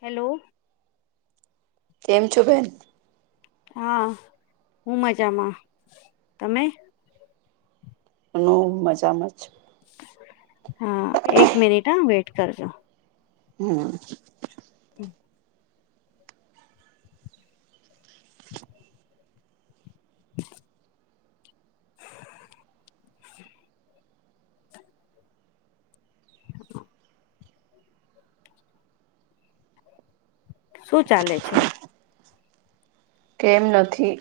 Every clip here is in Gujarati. હેલો. કેમ છો બેન હા હું મજામાં તમે ખૂબ મજામાં છે હા એક મિનિટ હ વેટ કરજો. હમ્મ. હમ્મ. [inaudible] [inaudible] શું ચાલે છે? કેમ નથી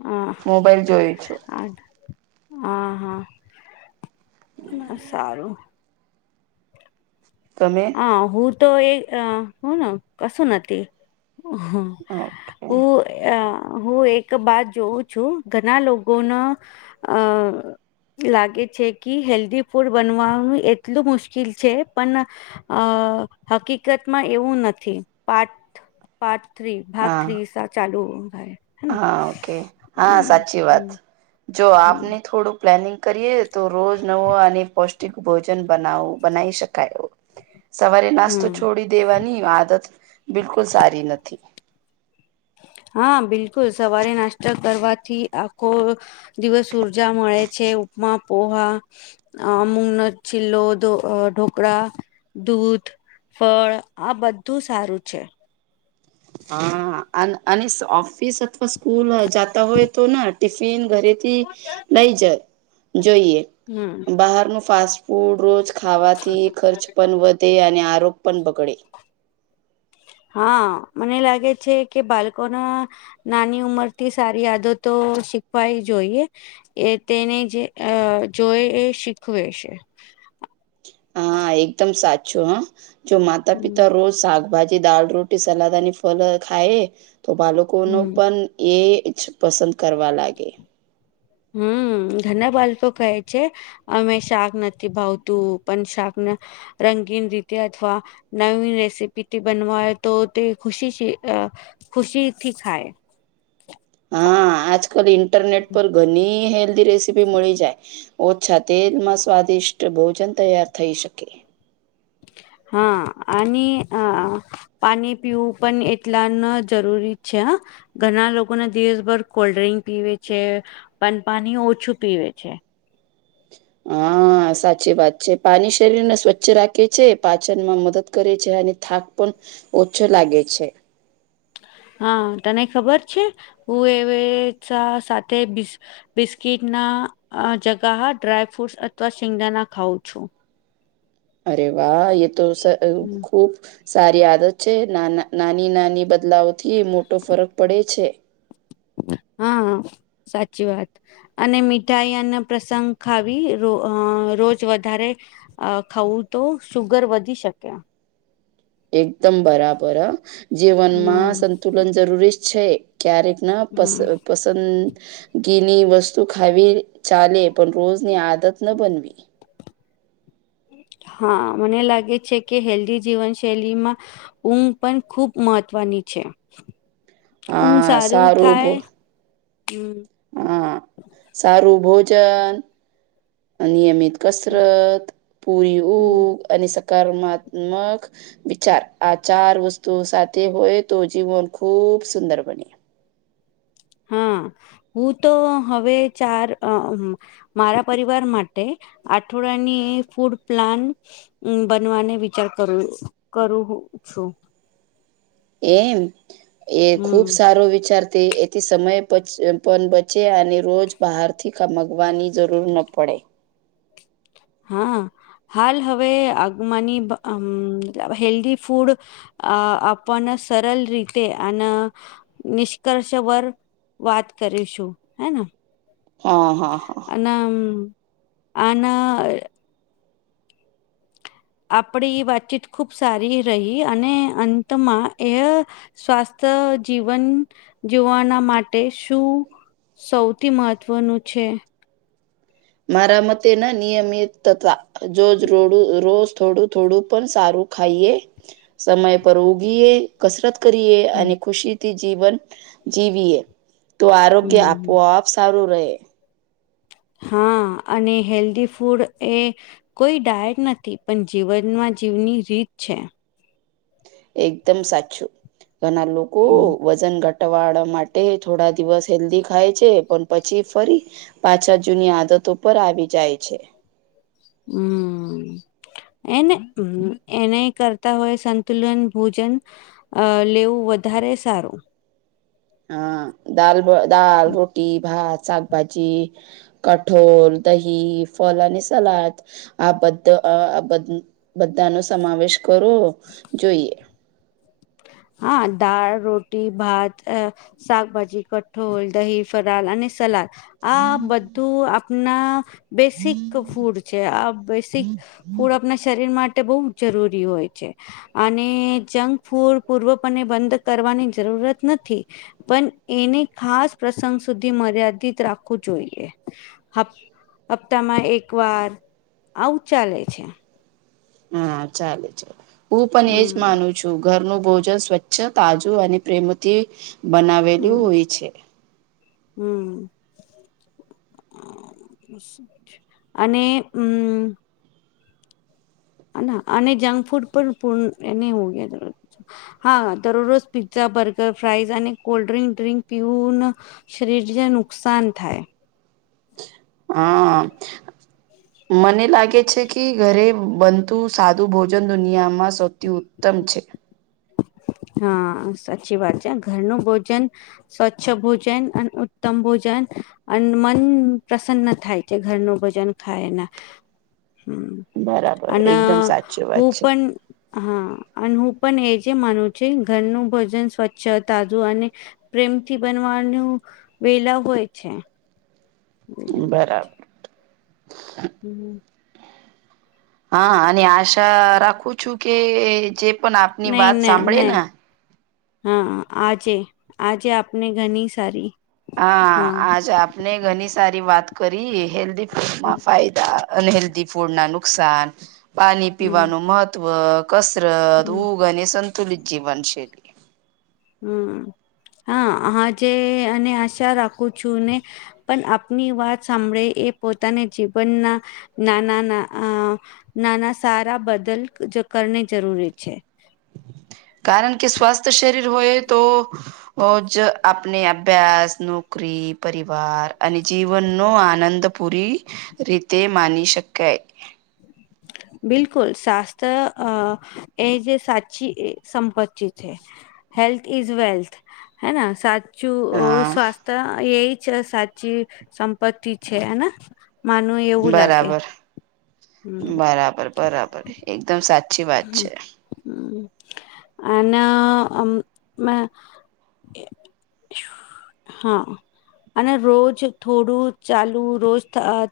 હમ્મ મોબાઈલ જોયું છું આઠ હા હા સારું. તમે હા હું તો એ હું ના કસું નથી હ ઓકે. અ હું એક બાત જોઉં છું ઘણા લોકોનો, અ લાગે છે કે હેલ્ધી ફૂડ બનવાનું એટલું મુશ્કેલ છે પણ અ હકીકતમાં એવું નથી પાઠ પાર્ટ થ્રી ભાગ હા થ્રી સા ચાલુું થાય. હેના હા ઓકે હા હમ સાચી હમ વાત, જો હમ આપને થોડુંક પ્લાનિંગ કરીએ તો રોજ નવો આને પૌષ્ટિક ભોજન બનાવ બનાવી શકાય. [unintelligible] સવારે હમ નાસ્તો છોડી દેવાની આદત બિલકુલ સારી નથી. હા બિલકુલ સવારે નાસ્તા કરવાથી આખો દિવસ ઉર્જા મળે છે ઉપમા પોહા. અમુંકનો છિલ્લો ઢોકરા દૂધ. ફળ આ બધું સારું છે. હા અને ઓફિસ અથવા સ્કૂલ જાતા હોય તો ટિફિન ઘરેથી, લઈ જ જોઈએ હમ બહારનું ફાસ્ટડ ફૂડ રોજ ખાવાથી ખર્ચ પણ વધે અને આરોગ પણ બગડે. હા મને લાગે છે કે બાળકોના. નાની ઉમર થી સારી યાદો તો શીખવાય જોઈએ. એ તેને જે જોઈ એ શીખવે છે. હા એકદમ સાચું હા, જો માતા હમ પિતા રોજ શાકભાજી દાળ રટી સલાદ અને ફલ ખાય, તો બાળકો ન હમ પણ એ જ પસંદ કરવા લાગે. હમ ઘણા બાળપ કહે છે. અમે શાક નથી ભાવતું પણ શાકને, રંગીન રીતે અથવા નવી રેસીપીથી બનવાય તો તે ખુશી ખુશીથી ખાય. હા આજકાલ ઇન્ટરનેટ પર ઘણી હેલ્ધી રેસીપી મળી જાય. ઓછા તેલમાં સ્વાદિષ્ટ ભોજન તૈયાર થઈ શકે. હા અને પાણી પીવું પણ એટલાને જરૂરી છે હ. ઘણા લોકોને દિવસભર કોલ્ડ ડ્રિંક પીવે છે, બન પાાણી ઓછું પીવે છે. હા. હા સાચી વાત છે પાણી શરીરને સ્વચ્છ રાખે છે પાચનમાં મદદ કરે છે અને થાક પણ ઓછો લાગે છે. હા તને ખબર છે, હું એવે સાથે બિસ્કીિટ ના જગા હ ડ્રાય ફ્રૂટસ અથવા શિંગડાાના ખાવં છું. અરે વાહ એ તો હમ, ખૂબ સારી આદત છે નાના નાની નાની બદલાવ થી મોટો ફરક પડે છે. હા સાચી વાત. અને મીઠાઈ અને પ્રસંગ ખાવી રો રોજ વધારે અ ખઉું તો શુગર વધી શકે. એકદમ બરાબર જીવનમાં હમ સંતુલન જરૂરી જ છે. ક્યારેક ના પ હમ. પસંદગીની વસ્તુ ખાવી ચાલે પણ રોજની આદત ન બનવી. હા મને લાગે છે કે હેલ્ધી જીવનશૈલીમાં ઊંઘ પણ ખૂબ મહત્વની છે. હઊ હા સારું ભો થાય હમ. હા સારું ભોજન નિયમિત કસરત પૂરી હમ. ઉઘ અને સકારમાત્મક વિચાર આ ચાર વસ્તુઓ સાથે હોય તો જીવન ખુબ સુંદર બને. હા, હું તો હવે ચાર મારા પરિવાર માટે, આઠવાડની ફૂડ પ્લાન બનવાને વિચાર કરુ કરું છું. એમ એ હમ ખુબ સારો વિચાર તે એથી સમય પણ બચે અને રોજ બહારથી મગવાની જરૂર ન પડે. હા હાલ હવે આગુમાંની હેલ્ધી ફૂડ અ આપણને સરલ રીતે અને નિષ્કર્ષ વર વાત કરીશું હેન? હા-હા-હા. અન આન આપડી વાતચીત ખૂબ સારી રહી અને અંતમાં એ સ્વાસ્થ્ય જીવન જીવના માટે શું? સૌથી મહત્વનું છે. મારા મતે ન નિયમેતતા. રોજ રોડું રોજ થોડું થોડું પણ સારું ખાઈએવ સમય પર ઉગી એ કસરત કરીએ, હમ અને ખુશીથી જીવન જીવીએ. તો આરોગ્ય હમ આપોઆપ સારું રહે. હા અને હેલ્ધી ફૂડ એ કોઈ ડાયર નથી. પણ જીવનમાં જીવની રીત છે. એકદમ સાચું ઘણા લોકો હમ વજન ઘટાવા માટે થોડા દિવસ હેલ્ધી ખાય છે. પણ પછી ફરી પાછા જૂની આદતો પર આવી જાય છે. હમ્મ. એને એને કરતા હોય સંતુલન ભોજન અ લેવું વધારે સારું. હા દાલ, દાલ, રોટી, ભાત, શાકભાજી કઠોલ, દહી, ફલ અને સલાદ આ બધ આ બધા નો સમાવેશ કરવો જોઈએ. હા દાળ, રોટી, ભાત અ શાકભાજી, કઠોળ, દહી, ફરાળ અને સલાદ આ બધું આપણા બેસિક ફૂડ છે આ બેસિક ફૂડ આપણા શરીર માટે બહુ જરૂરી હોય છે. અને જંકફૂડ પૂર્વપને બંધ કરવાની જરૂરત નથી. પણ એને ખાસ પ્રસંગ સુધી મર્યાદિત રાખવું જોઈએ. હપ્તામાં એક વાર આવું ચાલે છે. હા ચાલે ચાલ હું પણ એજ હમ માનું છું. છું ઘરનું ભોજન સ્વચ્છ તાજું અને પ્રેમથી બનાવેલું હોય છે. હમ્મ. અને હમ્મ. અને જંક ફૂડ પણ પૂર્ણ એને હો ગયા જ હા દરરોજ પિઝા બર્ગર ફ્રાઇઝ અને કોલ્ડ ડ્રિંક ડ્રિંક પીવુ ન શરીરને નુકસાન થાય. હા. [inaudible] મને લાગે છે કે ઘરે બનતું સાદું ભોજન દુનિયામાં સૌથી ઉત્તમ છે. હા સાચી વાત છે. ઘરનું ભોજન સ્વચ્છ ભોજન અને ઉત્તમ ભોજન અને મન પ્રસન્ન થાય છે. ઘરનું ભજન ખાયના. હમ્મ બરાબર અને એકદમ સાચી હું વાત છે પણ હા અને હું પણ એજ જે માનવું છે ઘરનું ભોજન સ્વચ્છ તાજુ અને પ્રેમથી બનવાનું વેલા હોય છે. ખરાબ. હમ. હા અને આશા રાખું છું કે જે પણ આપની વાત સાંભળે ને હા આજે આજે આપને ઘણી સારી. હા આજ આપને ઘણી સારી વાત કરી હેલ્ધ હમ ફૂડમાં ફાયદા. અને હેલ્ધ ફૂડ ના નુકસાન પાણી હમ પીવાનું મહત્વ. કસરત, ઊગ અને સંતુલિત જ જીવાન શેલી. હમ હા આજે અને આશા રાખું છું ને પણ આપની વાત સાંભળે એ પોતાને જીવનના નાના નાના સારા બદલ કરને જરૂરી છે. કારણ કે સ્વસ્થ શરીર હોય તો રજ આપણે અભ્યાસ, નોકરી, પરિવાર અને જીવનનો આનંદ પૂરી રીતે માની શકાય. બિલકુલ શાસ્ત્ર એ જે સાચી એ સંપત્તિ છે. હેલ્થ ઇઝ વેલ્થ હે ન સા ચુ હા સ્વાસ્થ્ય એ છે સાચી સંપત્તિ છે હેના માનુંવ એવું લાગે. બરાબર હમ બરાબર બરાબર એકદમ સાચી વાત હ છે. હ અને અમ હા. અને રોજ થોડું ચાલુ રોજ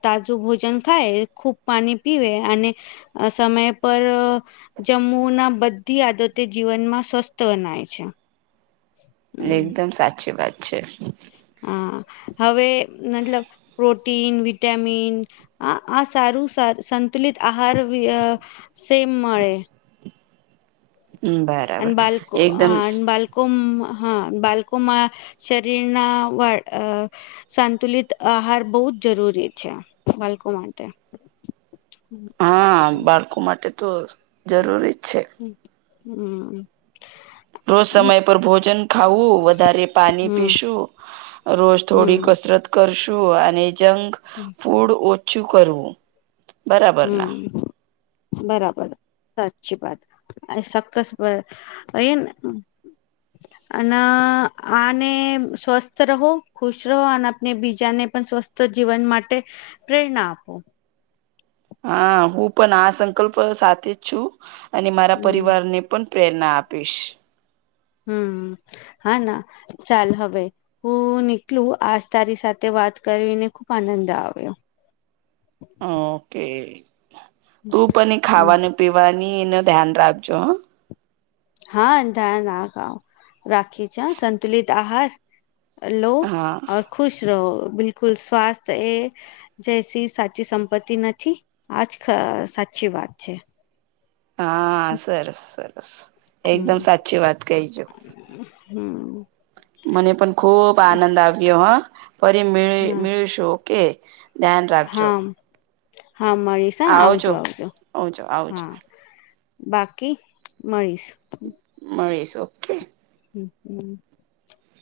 તાજું ભોજન ખાય ખૂબ પાણી પીવે અને સમય પર જમ્મુ ના બધી આદતે જીવનમાં સ્વસ્થ બનાય છે. હમ એકદમ સાચી વાત છે. હા હવે મતલબ પ્રોટીન, વિટામિન આ આ સારું સંતુલિત આહાર વિ સેમ મળે. હમ બાય. અને બાલકો બાલ હા બાલકોમાં શરીરના વાળ અ સાંતુલિત આહાર બહુ જ જરૂરી છે બાળકો માટે હમ હા બાળકો માટે તો જરૂરી જ છે. હ હમ હમ રોજ સમય પર ભોજન ખાવું વધારે પાણી પીશું. રોજ થોડી હમ કસરત કરશું અને જંગ હમ. ફૂડ ઓછું કરવું. બરાબર ના હમ બરાબર સાચચી વાત. અ સક્કસ વ એન અને આને સ્વસ્થ રહો ખુશ રહો અને આપને બીજાને પણ સ્વસ્થ તો જીવન માટે પ્રેરણા આપો. હા હું પણ આ સંકલ્પ સાથે જ છું અને મારા હમ પરિવારને પણ પ્રેરણા આપીશ. હમ હા ના ચાલ હવે હું નીકલું આજ તારી સાથે વાત કરીને ખુબ આનંદ આવ્યો. ઓકે તું પણ એ હમ ખાવાનું પીવાની એ ન ધ્યાન રાખજો હ હા ધ્યાન નાખ રાખી છે સંતુલિત આહાર લો હા ખુશ રહો બિકુલ સ્વાસ્થ એ. જય સિંહ સાચી સંપત્તિ નથી આજ સાચી વાત છે. હા સરસ સરસ એકદમ હમ સાચી વાત કહીજો. હમ. મને પણ ખૂબ આનંદ આવ્યો હ ફરી મેં હા મેળશું ઓકે. ધ્યાન રાખજો હા હા મળીશ હા આવજો આવજો આવજો આવજો હા. બાકી મળીશ. મળીસો. હમ હમ